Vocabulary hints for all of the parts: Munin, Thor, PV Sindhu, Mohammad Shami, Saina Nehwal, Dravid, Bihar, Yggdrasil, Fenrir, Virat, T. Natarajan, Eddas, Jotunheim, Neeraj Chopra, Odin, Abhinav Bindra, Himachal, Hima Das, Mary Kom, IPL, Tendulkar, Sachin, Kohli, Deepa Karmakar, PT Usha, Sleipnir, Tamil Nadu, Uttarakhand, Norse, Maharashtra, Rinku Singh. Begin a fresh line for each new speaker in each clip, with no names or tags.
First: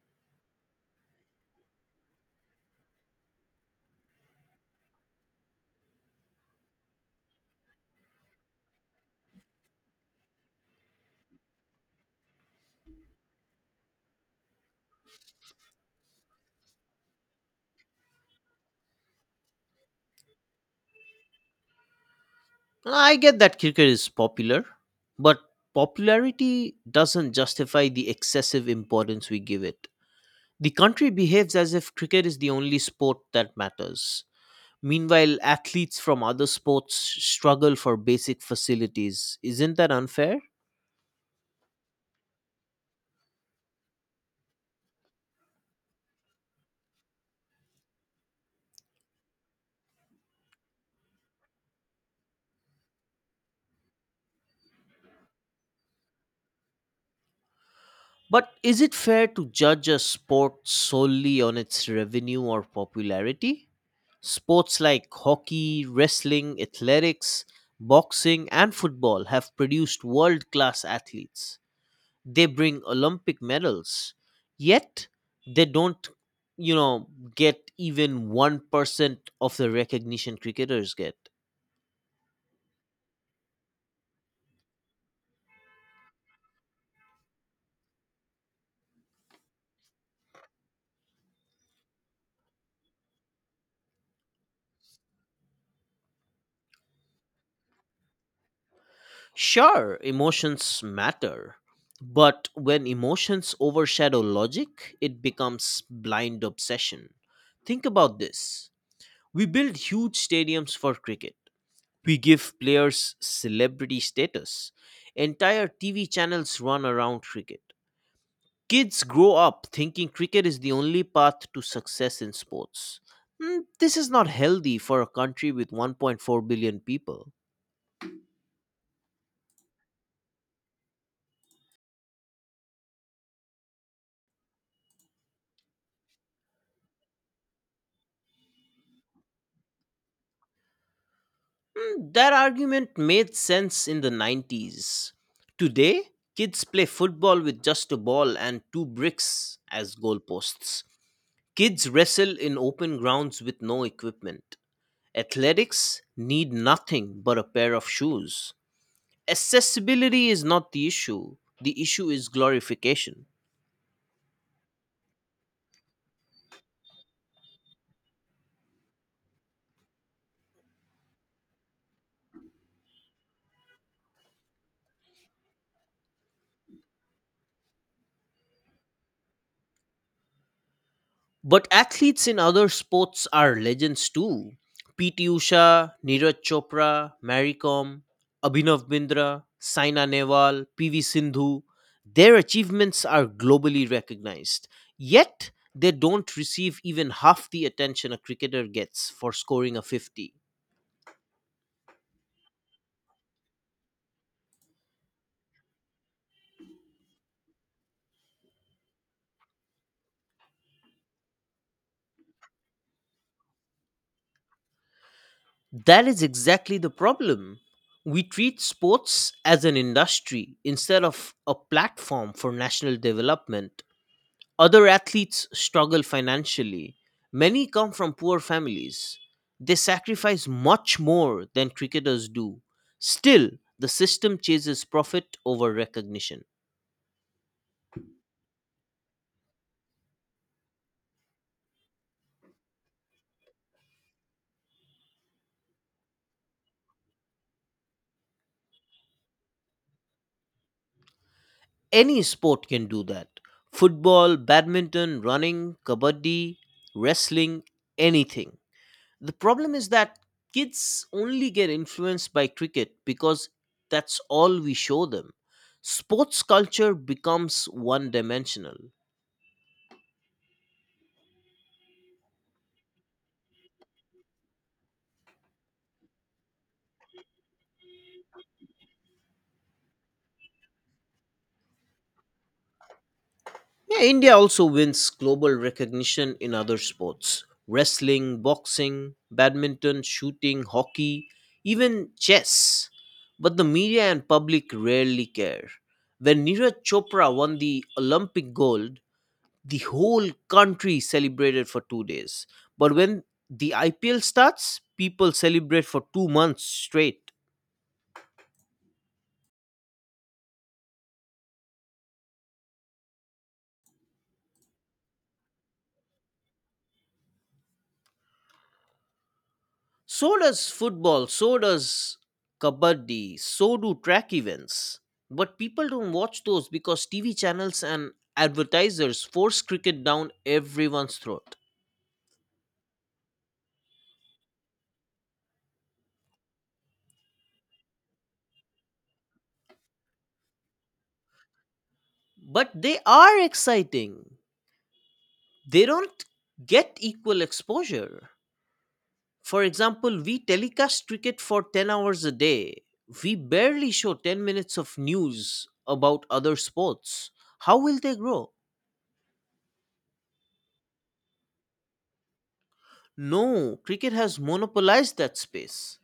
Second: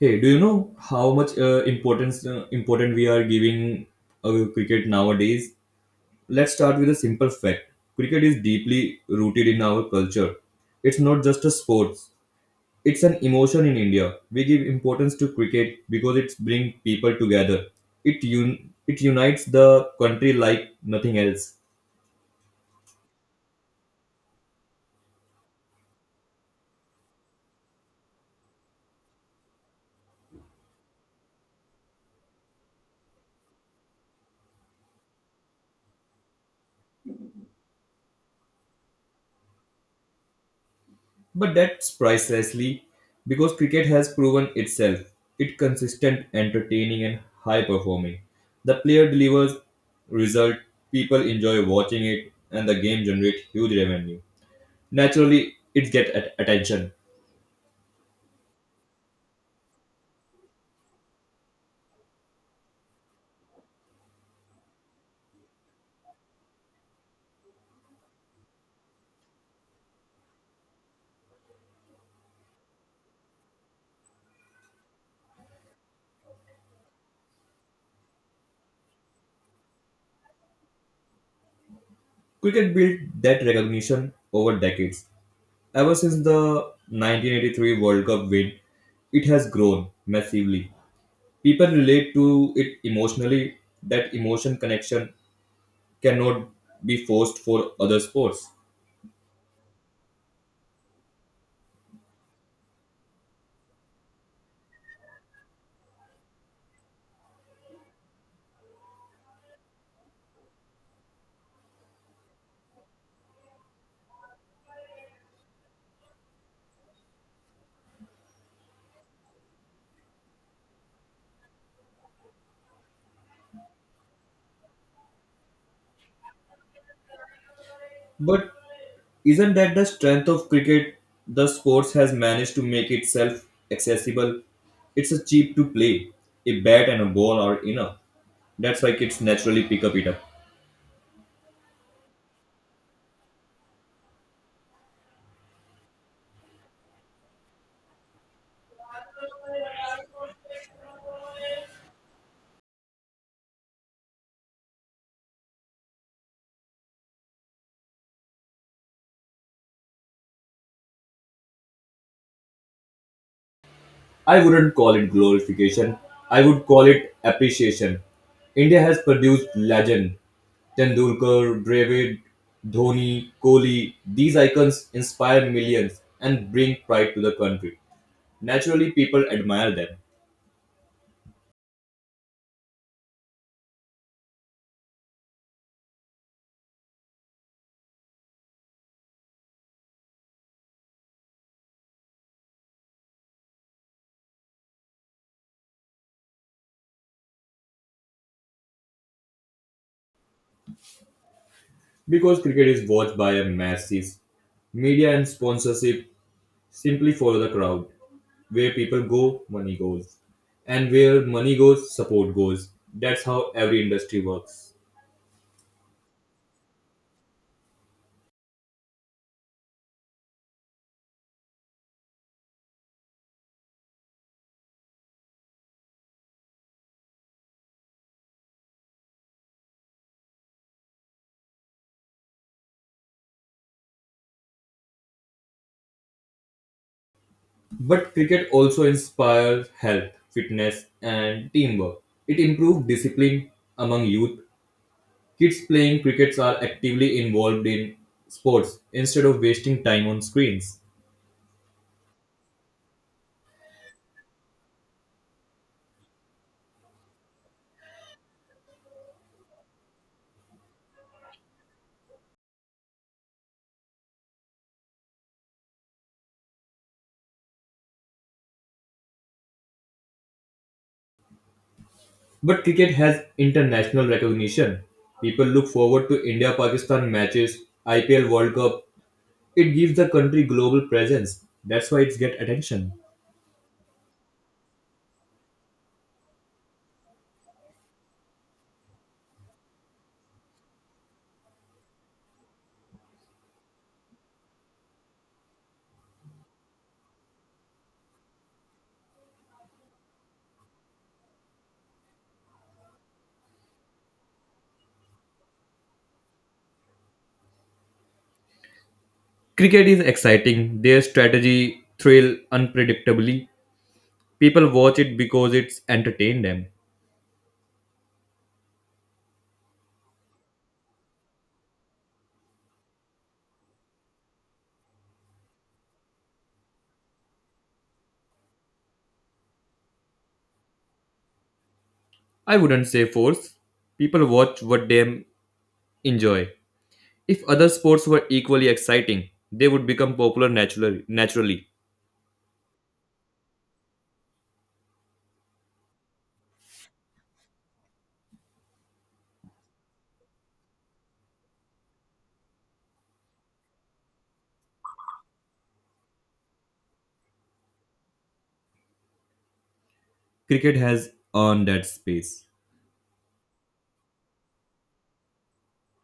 Hey, do you know how much importance important we are giving cricket nowadays? Let's start with a simple fact. Cricket is deeply rooted in our culture. It's not just a sport; it's an emotion in India. We give importance to cricket because it brings people together. It un- it unites the country like nothing else.
I get that cricket is popular, but popularity doesn't justify the excessive importance we give it. The country behaves as if cricket is the only sport that matters. Meanwhile, athletes from other sports struggle for basic facilities. Isn't that unfair?
But that's pricelessly because cricket has proven itself. It's consistent, entertaining, and high performing. The player delivers result, people enjoy watching it, and the game generates huge revenue. Naturally, it gets attention.
But is it fair to judge a sport solely on its revenue or popularity? Sports like hockey, wrestling, athletics, boxing, and football have produced world class athletes. They bring Olympic medals, yet they don't, you know, get even 1% of the recognition cricketers get.
Cricket built that recognition over decades. Ever since the 1983 World Cup win, it has grown massively. People relate to it emotionally. That emotion connection cannot be forced for other sports.
Sure, emotions matter, but when emotions overshadow logic, it becomes blind obsession. Think about this: we build huge stadiums for cricket, we give players celebrity status, entire TV channels run around cricket. Kids grow up thinking cricket is the only path to success in sports. This is not healthy for a country with 1.4 billion people.
But isn't that the strength of cricket? The sports has managed to make itself accessible. It's a cheap to play. A bat and a ball are enough. That's why kids naturally pick up it up.
That argument made sense in the 90s. Today, kids play football with just a ball and two bricks as goalposts. Kids wrestle in open grounds with no equipment. Athletics need nothing but a pair of shoes. Accessibility is not the issue; the issue is glorification.
I wouldn't call it glorification. I would call it appreciation. India has produced legend. Tendulkar, Dravid, Dhoni, Kohli. These icons inspire millions and bring pride to the country. Naturally, people admire them
But athletes in other sports are legends too: PT Usha, Neeraj Chopra, Mary Kom, Abhinav Bindra, Saina Nehwal, PV Sindhu. Their achievements are globally recognized. Yet they don't receive even half the attention a cricketer gets for scoring a 50.
because cricket is watched by a masses. Media and sponsorship simply follow the crowd. Where people go, money goes. And where money goes, support goes. That's how every industry works.
That is exactly the problem. We treat sports as an industry instead of a platform for national development. Other athletes struggle financially. Many come from poor families. They sacrifice much more than cricketers do. Still, the system chases profit over recognition.
But cricket also inspires health, fitness, and teamwork. It improves discipline among youth. Kids playing crickets are actively involved in sports instead of wasting time on screens.
Any sport can do that: football, badminton, running, kabaddi, wrestling, anything. The problem is that kids only get influenced by cricket because that's all we show them. Sports culture becomes one dimensional.
But cricket has international recognition. People look forward to India Pakistan matches, IPL World Cup. It gives the country global presence. That's why it's get attention.
Yeah, India also wins global recognition in other sports: wrestling, boxing, badminton, shooting, hockey, even chess. But the media and public rarely care. When Neeraj Chopra won the Olympic gold, the whole country celebrated for 2 days. But when the IPL starts, people celebrate for 2 months straight.
Cricket is exciting. Their strategy, thrill, unpredictably. People watch it because it's entertain them.
So does football, so does kabaddi, so do track events. But people don't watch those because TV channels and advertisers force cricket down everyone's throat.
I wouldn't say force. People watch what them enjoy. If other sports were equally exciting, they would become popular naturally. Naturally,
But they are exciting. They don't get equal exposure. For example, we telecast cricket for 10 hours a day. We barely show 10 minutes of news about other sports. How will they grow?
cricket has earned that space.
No, cricket has monopolized that space.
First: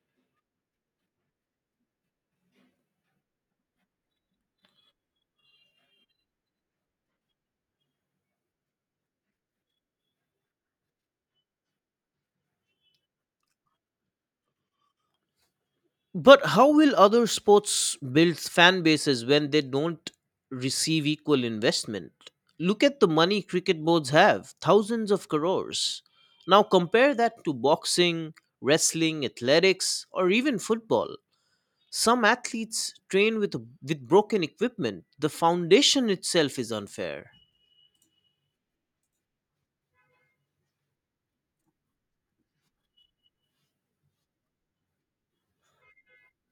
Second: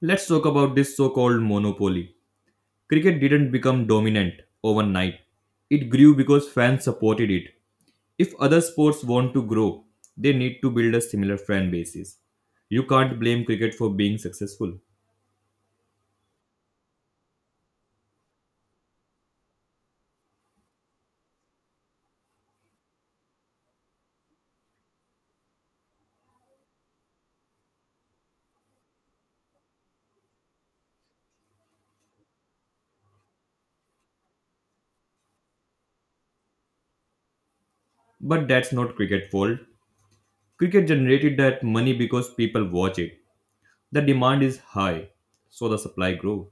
Let's talk about this so called monopoly. Cricket didn't become dominant overnight. It grew because fans supported it. If other sports want to grow, they need to build a similar fan basis. You can't blame cricket for being successful.
But how will other sports build fan bases when they don't receive equal investment? Look at the money cricket boards have: thousands of crores. Now compare that to boxing, wrestling, athletics, or even football. Some athletes train with broken equipment. The foundation itself is unfair.
But that's not cricket's fault. Cricket generated that money because people watch it. The demand is high, so the supply grows.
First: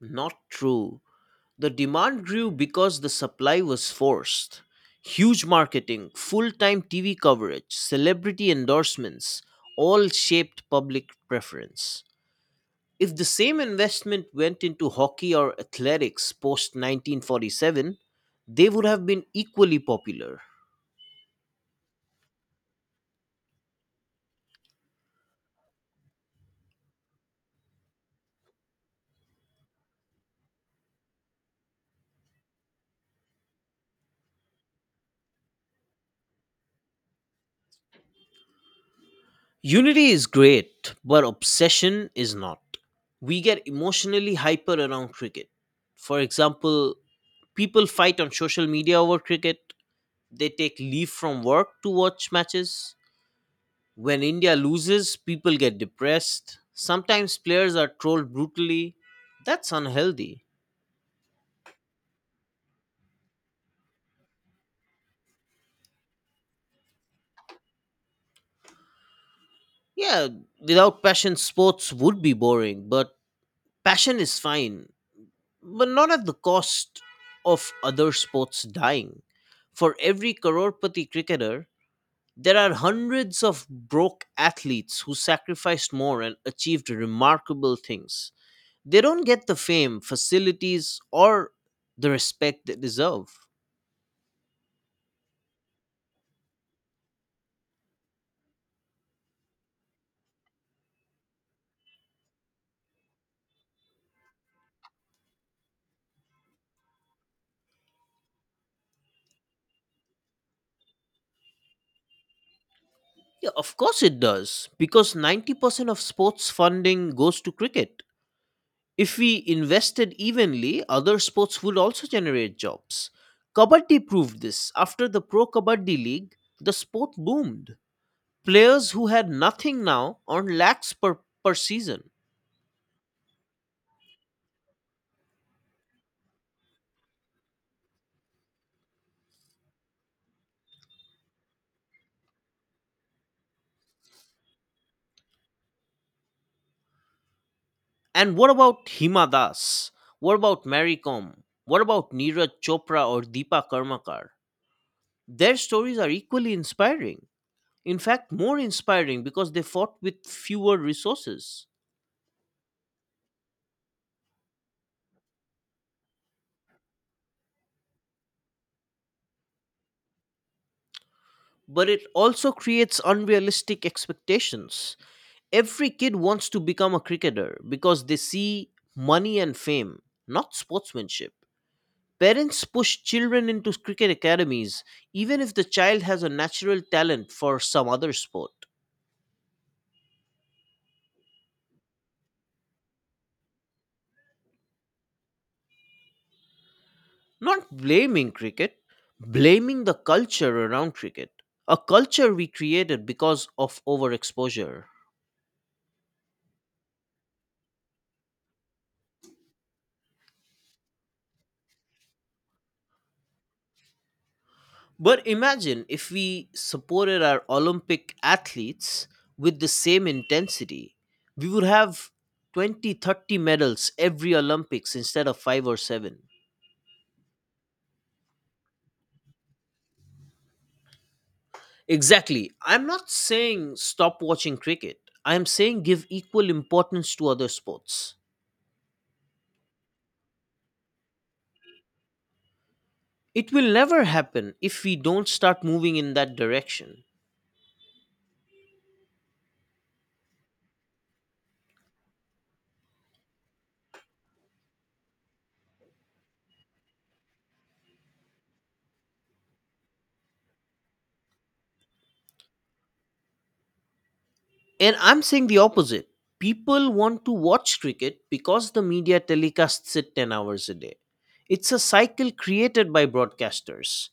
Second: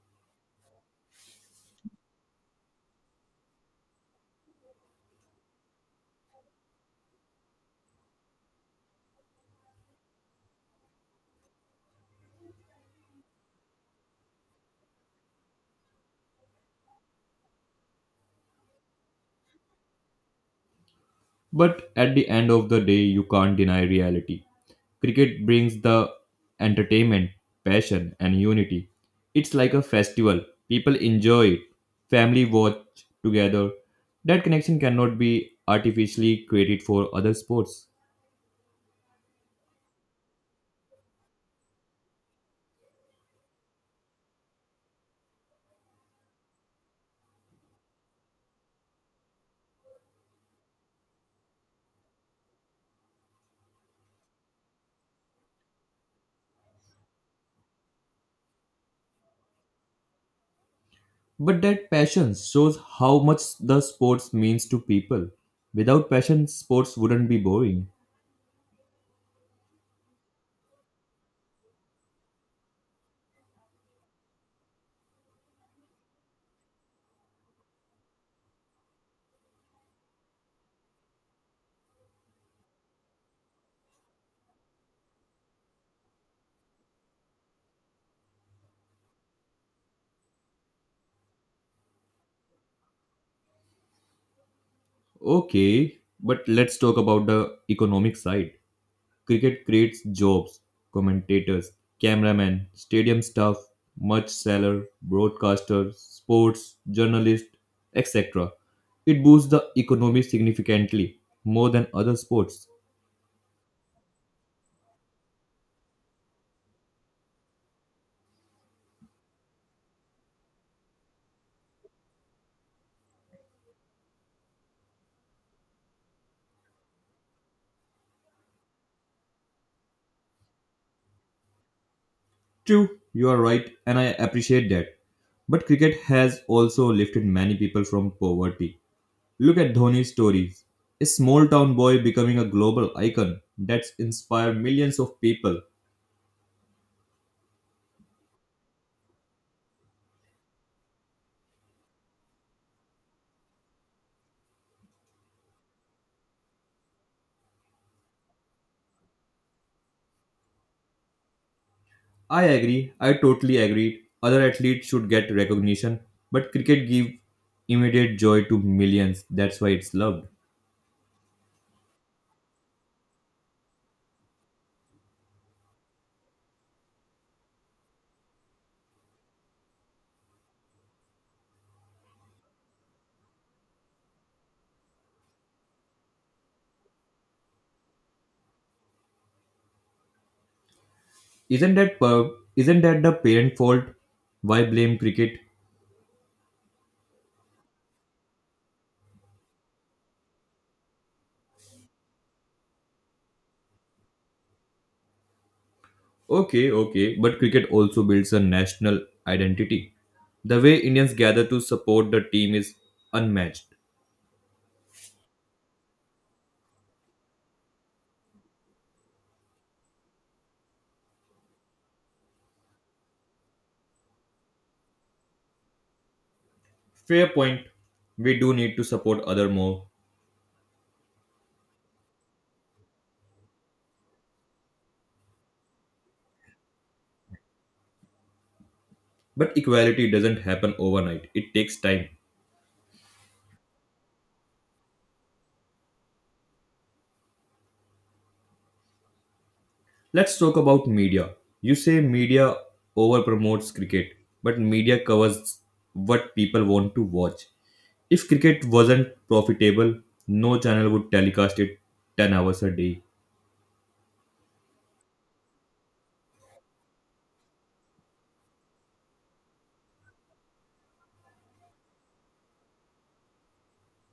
Not true. The demand grew because the supply was forced. Huge marketing, full time TV coverage, celebrity endorsements all shaped public preference. If the same investment went into hockey or athletics post 1947, they would have been equally popular.
But at the end of the day, you can't deny reality. Cricket brings the entertainment, passion, and unity. It's like a festival. People enjoy it. Family watch together. That connection cannot be artificially created for other sports.
Unity is great, but obsession is not. We get emotionally hyper around cricket. For example, people fight on social media over cricket, they take leave from work to watch matches. When India loses, people get depressed. Sometimes players are trolled brutally. That's unhealthy.
But that passion shows how much the sports means to people. Without passion, sports wouldn't be boring.
Yeah, without passion, sports would be boring, but passion is fine, but not at the cost of other sports dying. For every crorepati cricketer, there are hundreds of broke athletes who sacrificed more and achieved remarkable things. They don't get the fame, facilities, or the respect they deserve.
Okay, but let's talk about the economic side. Cricket creates jobs, commentators, cameramen, stadium staff, merch seller, broadcasters, sports, journalists, etc. It boosts the economy significantly, more than other sports.
Yeah, of course it does, because 90% of sports funding goes to cricket. If we invested evenly, other sports would also generate jobs. Kabaddi proved this. After the Pro Kabaddi League, the sport boomed. Players who had nothing now earn lakhs per season.
True, you are right, and I appreciate that. But cricket has also lifted many people from poverty. Look at Dhoni's stories. A small town boy becoming a global icon that's inspired millions of people.
And what about Hima Das? What about Mary Kom? What about Neeraj Chopra or Deepa Karmakar? Their stories are equally inspiring. In fact, more inspiring because they fought with fewer resources.
I agree. I totally agree. Other athletes should get recognition, but cricket gives immediate joy to millions. That's why it's loved.
But it also creates unrealistic expectations. Every kid wants to become a cricketer because they see money and fame, not sportsmanship. Parents push children into cricket academies even if the child has a natural talent for some other sport.
Isn't that per- isn't that the parent fault? Why blame cricket?
Not blaming cricket, blaming the culture around cricket. A culture we created because of overexposure.
Okay, okay, but cricket also builds a national identity. The way Indians gather to support the team is unmatched.
But imagine if we supported our Olympic athletes with the same intensity, we would have 20, 30 medals every Olympics instead of 5 or 7.
Fair point. We do need to support other more,
Exactly. I'm not saying stop watching cricket. I'm saying give equal importance to other sports.
but equality doesn't happen overnight. It takes time.
It will never happen if we don't start moving in that direction.
Let's talk about media. You say media over promotes cricket, but media covers what people want to watch. If cricket wasn't profitable, no channel would telecast it 10 hours a day.
And I'm saying the opposite. People want to watch cricket because the media telecasts it 10 hours a day. It's a cycle created by broadcasters.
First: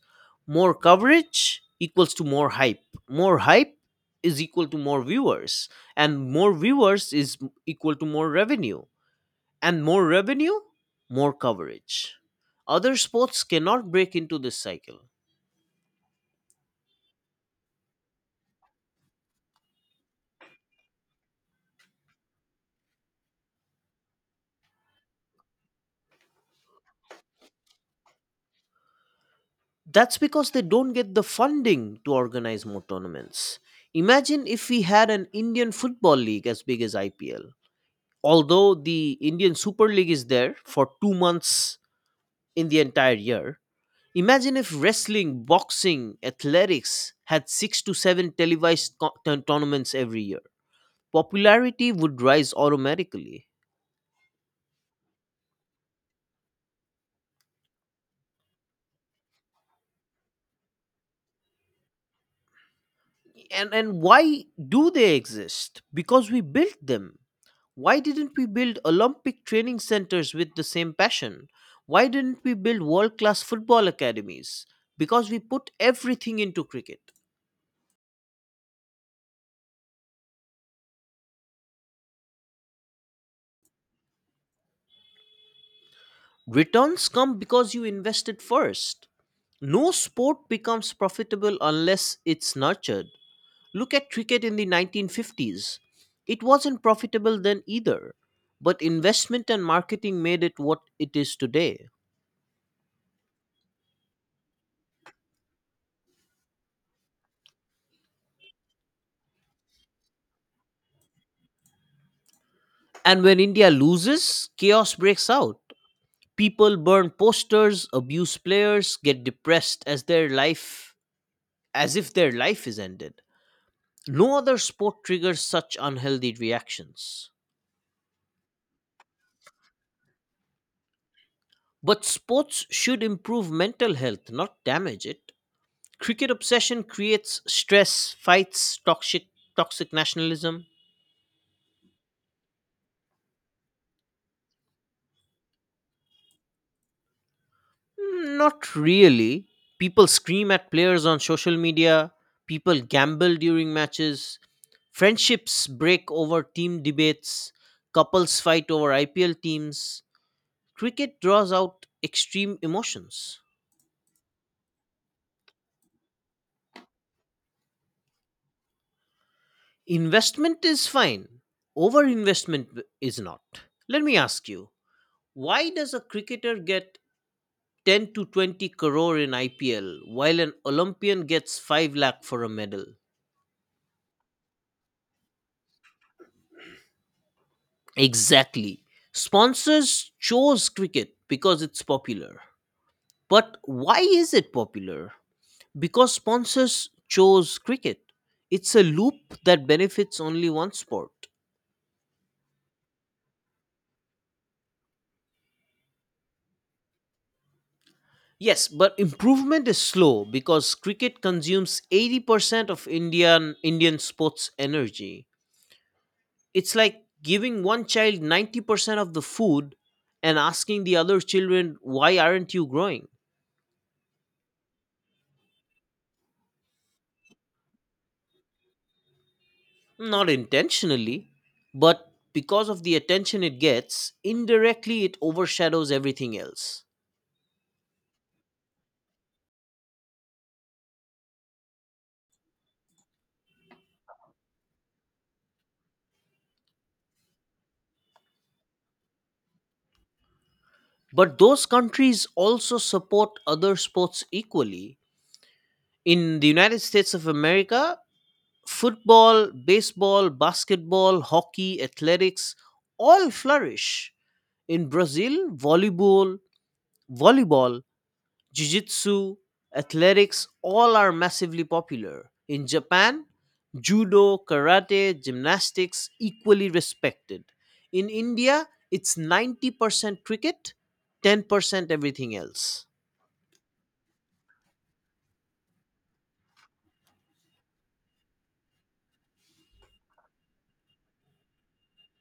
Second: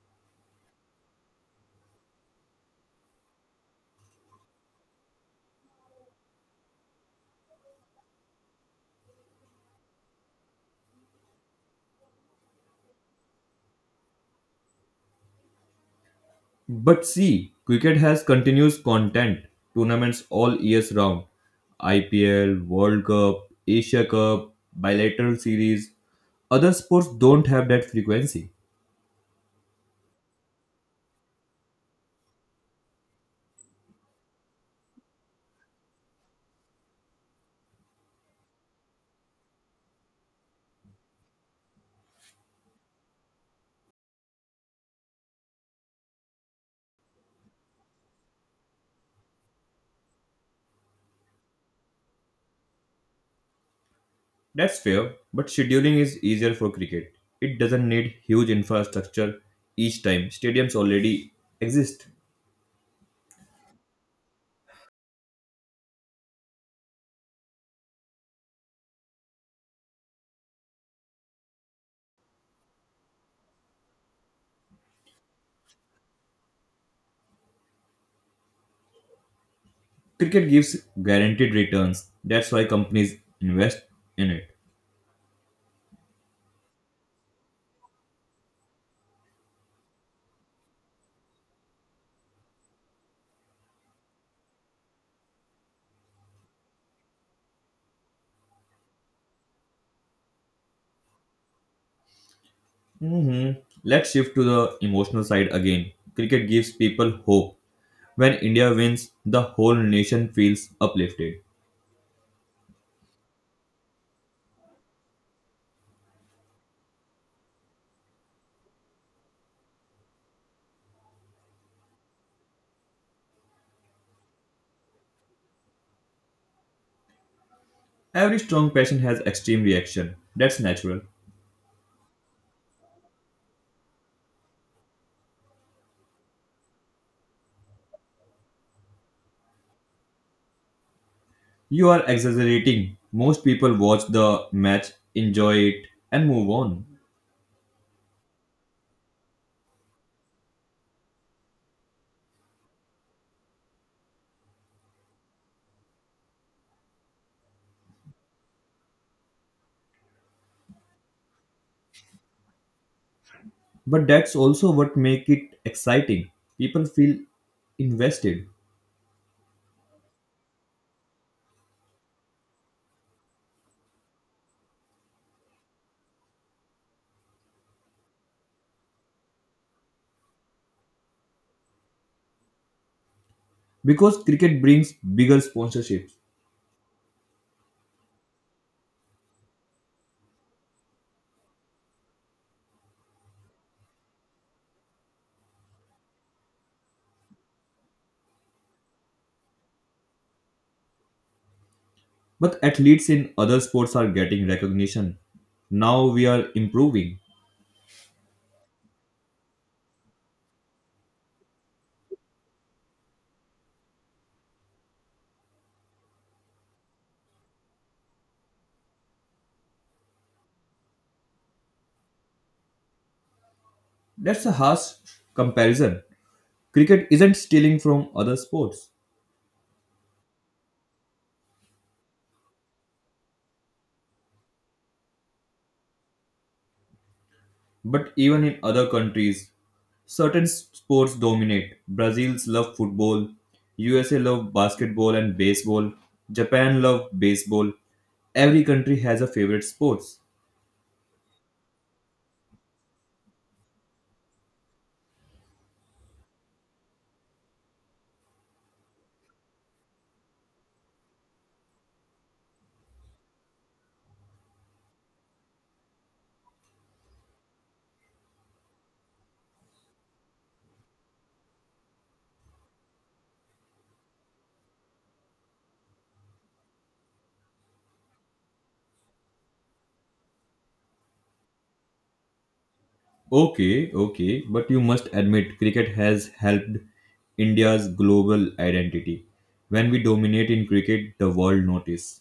More coverage equals to more hype. More hype is equal to more viewers. And more viewers is equal to more revenue. And more revenue, more coverage. Other sports cannot break into this cycle.
But see, cricket has continuous content, tournaments all years round. IPL, World Cup, Asia Cup, bilateral series. Other sports don't have that frequency.
That's because they don't get the funding to organize more tournaments. Imagine if we had an Indian Football League as big as IPL. Although the Indian Super League is there for 2 months in the entire year, imagine if wrestling, boxing, athletics had six to seven televised tournaments every year. Popularity would rise automatically.
That's fair, but scheduling is easier for cricket. It doesn't need huge infrastructure each time. Stadiums already exist.
And why do they exist? Because we built them. Why didn't we build Olympic training centers with the same passion? Why didn't we build world class football academies? Because we put everything into cricket.
Cricket gives guaranteed returns. That's why companies invest in it.
Returns come because you invested first. No sport becomes profitable unless it's nurtured. Look at cricket in the 1950s; it wasn't profitable then either, but investment and marketing made it what it is today.
Mhm. Let's shift to the emotional side again. Cricket gives people hope. When India wins, the whole nation feels uplifted.
And when India loses, chaos breaks out. People burn posters, abuse players, get depressed as if their life is ended. No other sport triggers such unhealthy reactions.
Every strong passion has extreme reaction. That's natural.
But sports should improve mental health, not damage it. Cricket obsession creates stress, fights, toxic nationalism.
You are exaggerating. Most people watch the match, enjoy it, and move on.
Mm, not really. People scream at players on social media, people gamble during matches, friendships break over team debates, couples fight over IPL teams. Cricket draws out extreme emotions.
But that's also what make it exciting. People feel invested
Investment is fine, is not. Let me ask you, why does a cricketer get 10 to 20 crore in IPL while an Olympian gets 5 lakh for a medal?
because cricket brings bigger sponsorships.
Exactly. Sponsors chose cricket because it's popular. But why is it popular? Because sponsors chose cricket. It's a loop that benefits only one sport.
But athletes in other sports are getting recognition now, we are improving.
Yes, but improvement is slow because cricket consumes 80% of Indian sports energy. It's like giving one child 90% of the food and asking the other children, "Why aren't you growing?"
That's a harsh comparison. Cricket isn't stealing from other sports.
Not intentionally, but because of the attention it gets, indirectly it overshadows everything else.
But even in other countries certain sports dominate. Brazils love football, USA love basketball and baseball, Japan love baseball. Every country has a favorite sports.
But those countries also support other sports equally. In the United States of America, football, baseball, basketball, hockey, athletics all flourish. In Brazil, volleyball, jiu-jitsu, athletics all are massively popular. In Japan, judo, karate, gymnastics equally respected. In India, it's 90% cricket, 10% everything else.
Okay, okay, but you must admit cricket has helped India's global identity. When we dominate in cricket, the world notice.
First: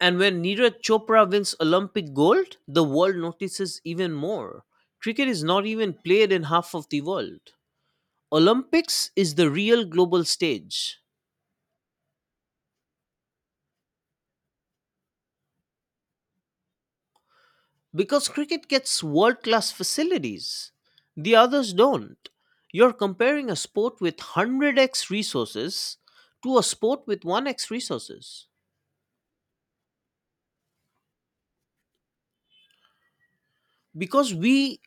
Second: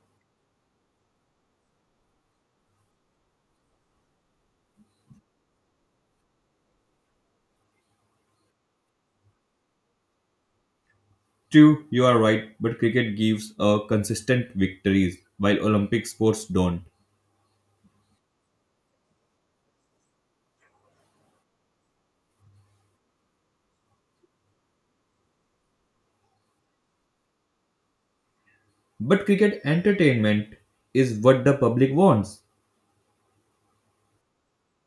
And when Neeraj Chopra wins Olympic gold, the world notices even more. Cricket is not even played in half of the world. Olympics is the real global stage.
True, you are right, but cricket gives a consistent victories while Olympic sports don't.
Because cricket gets world class facilities. The others don't. You're comparing a sport with 100x resources to a sport with 1x resources.
But cricket entertainment is what the public wants.
Because we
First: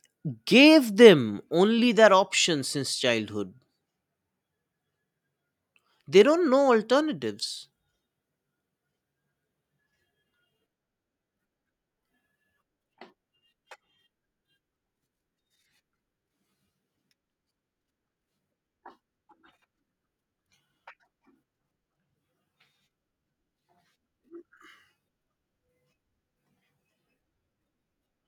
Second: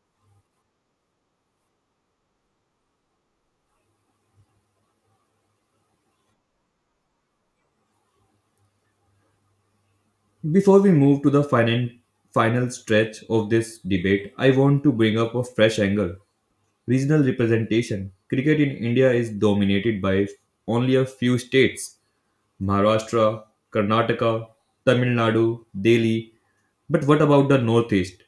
gave them only that option since childhood. They don't know alternatives.
Before we move to the final stretch of this debate, I want to bring up a fresh angle. Regional representation. Cricket in India is dominated by only a few states: Maharashtra, Karnataka, Tamil Nadu, Delhi. But what about the Northeast?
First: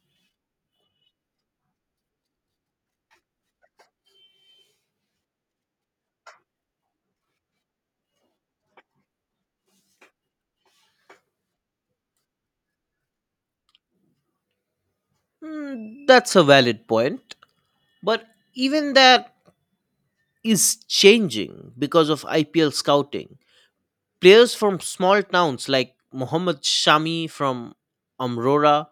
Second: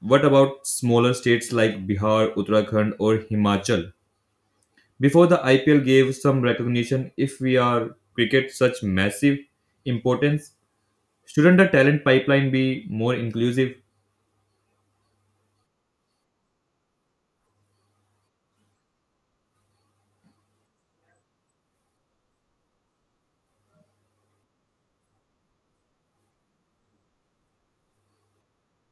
What about smaller states like Bihar, Uttarakhand, or Himachal? Before the IPL gave some recognition, if we are cricket such massive importance, shouldn't the talent pipeline be more inclusive?
Hmm, that's a valid point, but even that is changing because of IPL scouting. Players from small towns like Mohammad Shami from Amrora,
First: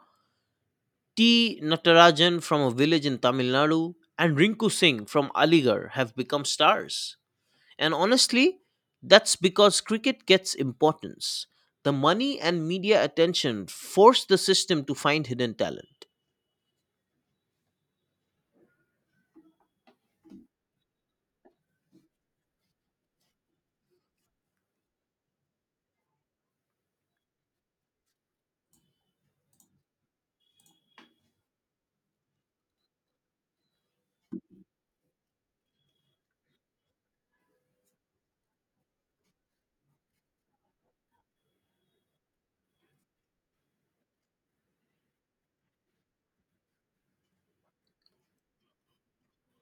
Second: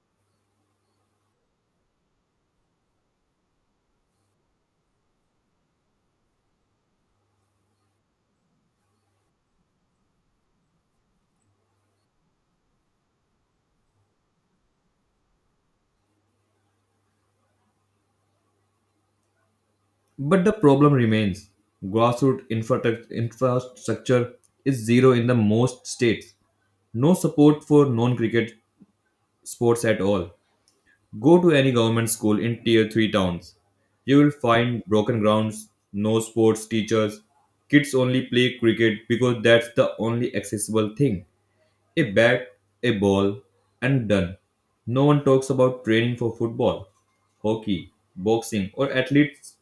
T. Natarajan from a village in Tamil Nadu, and Rinku Singh from Aligarh have become stars. And honestly, that's because cricket gets importance. The money and media attention force the system to find hidden talent.
But the problem remains. Grassroots infrastructure is zero in the most states. No support for non cricket sports at all. Go to any government school in tier 3 towns. You will find broken grounds, no sports teachers, kids only play cricket because that's the only accessible thing. A bat, a ball, and done. No one talks about training for football, hockey, boxing, or athletes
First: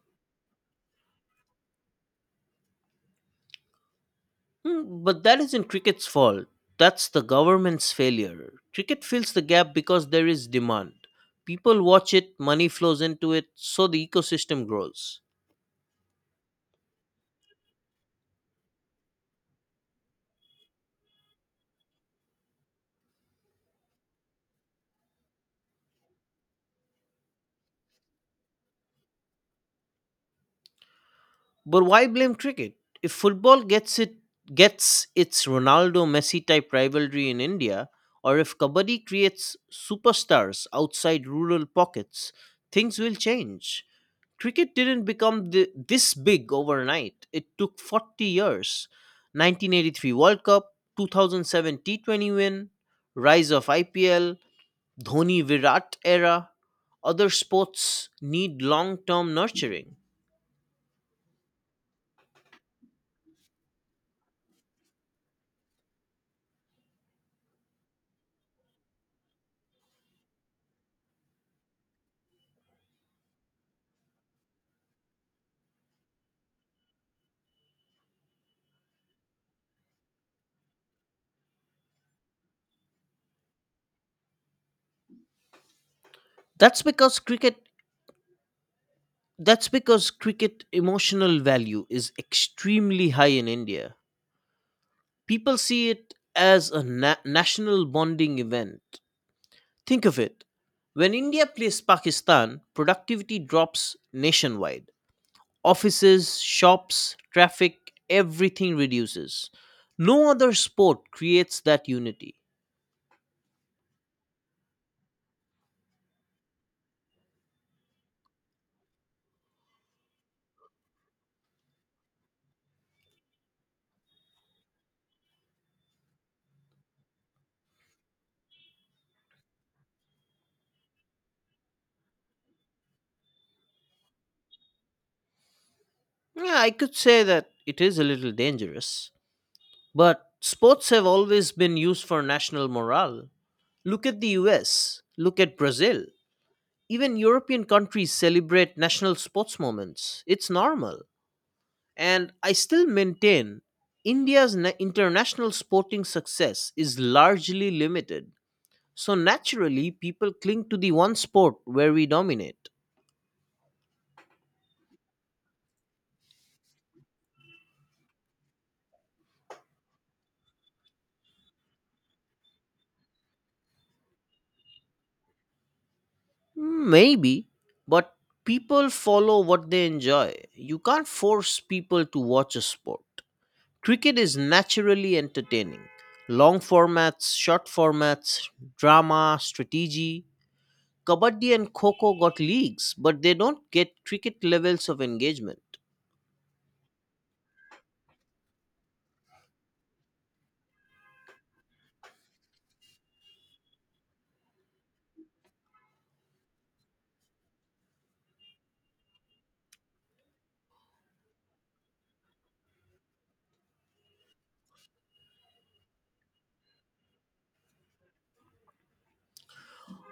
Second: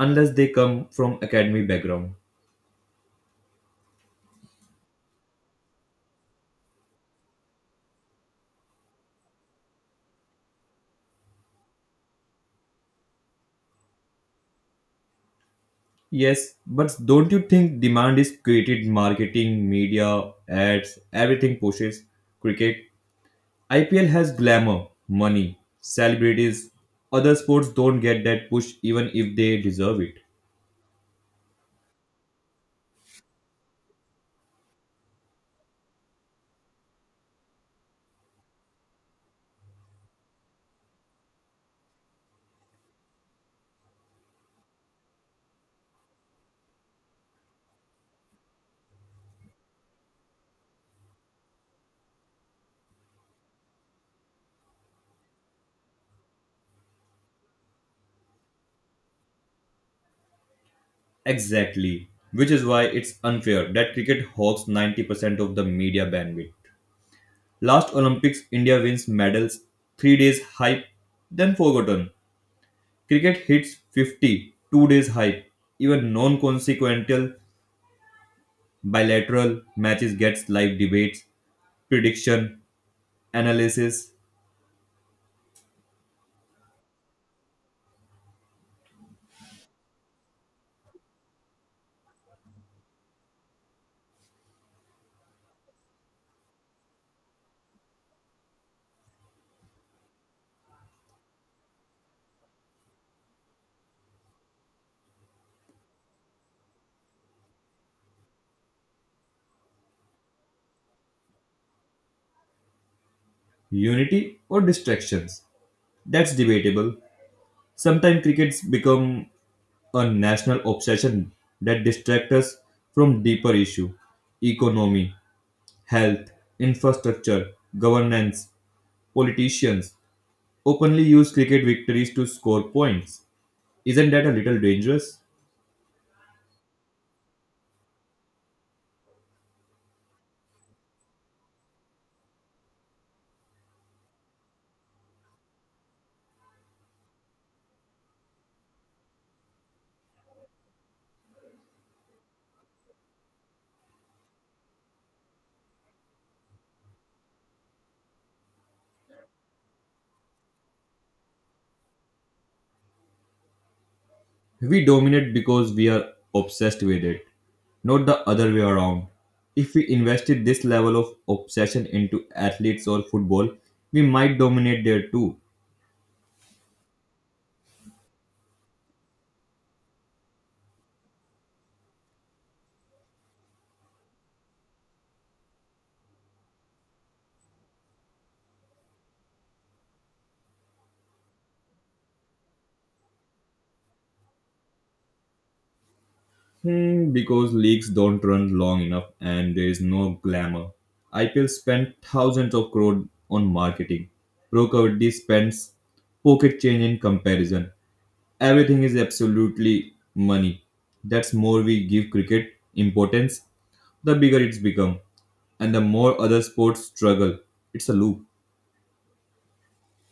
unless they come from academy background.
Hmm, but that isn't cricket's fault. That's the government's failure. Cricket fills the gap because there is demand. People watch it, money flows into it, so the ecosystem grows.
Yes, but don't you think demand is created marketing, media, ads, everything pushes cricket. IPL has glamour, money, celebrities. Other sports don't get that push even if they deserve it.
But why blame cricket? If football gets its Ronaldo Messi type rivalry in India, or if kabaddi creates superstars outside rural pockets, things will change. Cricket didn't become this big overnight. It took 40 years: 1983 World Cup, 2007 T20 win, rise of IPL, Dhoni Virat era. Other sports need long term nurturing.
Exactly. Which is why it's unfair that cricket hogs 90% of the media bandwidth. Last Olympics, India wins medals, 3 days hype, then forgotten. Cricket hits 50, 2 days hype. Even non consequential bilateral matches gets live debates, prediction, analysis,
That's because cricket That's because cricket emotional value is extremely high in India. People see it as a national bonding event. Think of it. When India plays Pakistan, productivity drops nationwide. Offices, shops, traffic, everything reduces. No other sport creates that unity.
unity, or distractions. That's debatable. Sometimes crickets become a national obsession that distracts us from deeper issue: economy, health, infrastructure, governance, politicians openly use cricket victories to score points. Isn't that a little dangerous?
Yeah, I could say that it is a little dangerous, but sports have always been used for national morale. Look at the US, look at Brazil. Even European countries celebrate national sports moments. It's normal. And I still maintain India's international sporting success is largely limited. So naturally, people cling to the one sport where we dominate.
We dominate because we are obsessed with it, not the other way around. If we invested this level of obsession into athletes or football, we might dominate there too.
Maybe, but people follow what they enjoy. You can't force people to watch a sport. Cricket is naturally entertaining. Long formats, short formats, drama, strategy. Kabaddi and Kho Kho got leagues, but they don't get cricket levels of engagement.
Hmm, because leagues don't run long enough and there is no glamour. IPL spent thousands of crore on marketing. Pro Kabaddi spends pocket change in comparison. Everything is absolutely money. That's more we give cricket importance, the bigger it's become, and the more other sports struggle. It's a loop.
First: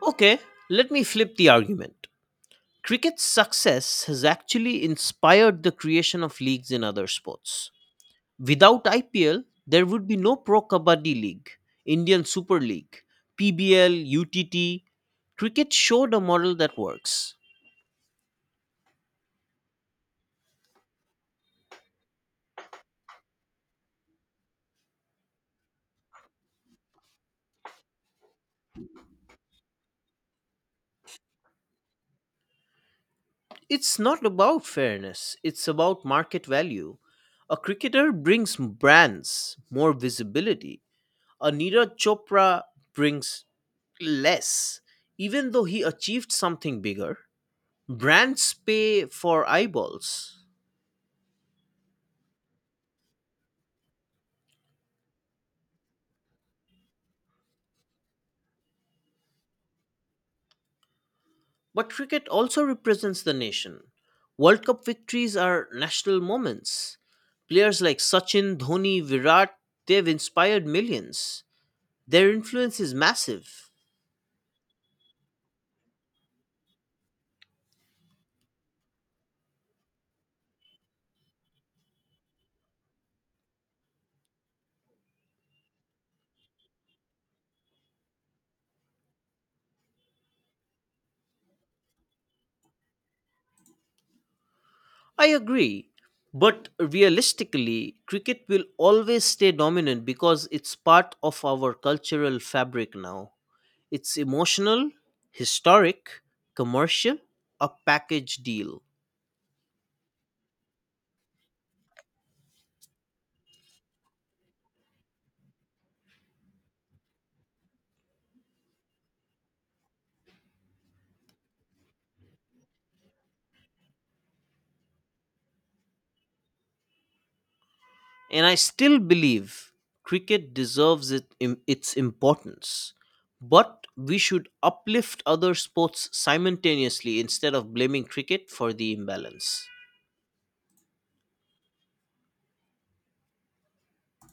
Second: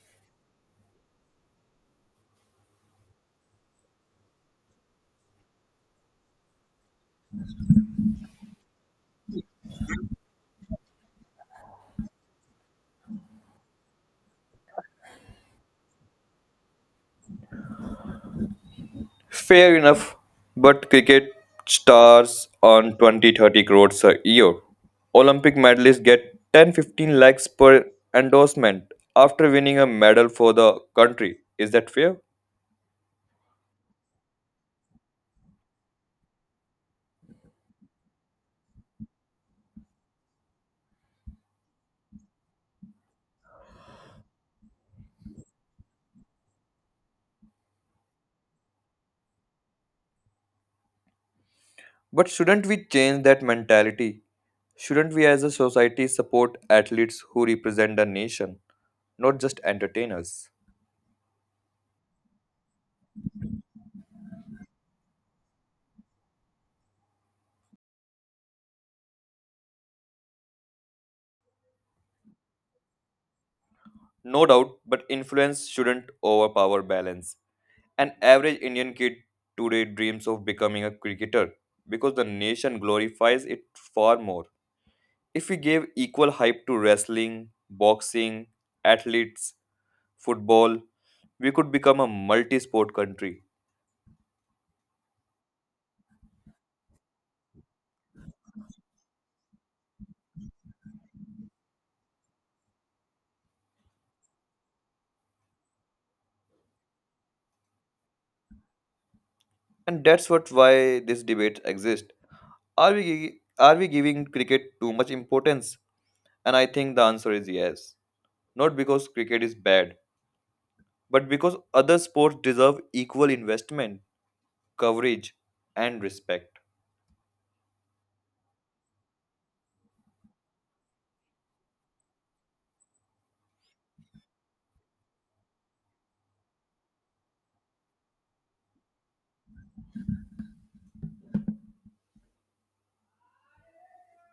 Okay, let me flip the argument. Cricket's success has actually inspired the creation of leagues in other sports. Without IPL, there would be no Pro Kabaddi League, Indian Super League, PBL, UTT. Cricket showed a model that works.
Fair enough, but cricket stars earn 20-30 crores a year. Olympic medalists get 10-15 lakhs per endorsement after winning a medal for the country. Is that fair?
It's not about fairness, it's about market value. A cricketer brings brands more visibility. A Neeraj Chopra brings less. Even though he achieved something bigger, brands pay for eyeballs.
But shouldn't we change that mentality? Shouldn't we as a society support athletes who represent the nation, not just entertainers?
But cricket also represents the nation. World Cup victories are national moments. Players like Sachin, Dhoni, Virat, they've inspired millions. Their influence is massive.
No doubt, but influence shouldn't overpower balance. An average Indian kid today dreams of becoming a cricketer because the nation glorifies it far more. If we gave equal hype to wrestling, boxing, athletes, football, we could become a multi-sport country.
I agree. But realistically, cricket will always stay dominant because it's part of our cultural fabric now. It's emotional, historic, commercial, a package deal.
And that's what why this debate exists. Are we giving cricket too much importance? And I think the answer is yes. Not because cricket is bad, but because other sports deserve equal investment, coverage, and respect.
And I still believe cricket deserves its importance. But we should uplift other sports simultaneously instead of blaming cricket for the imbalance.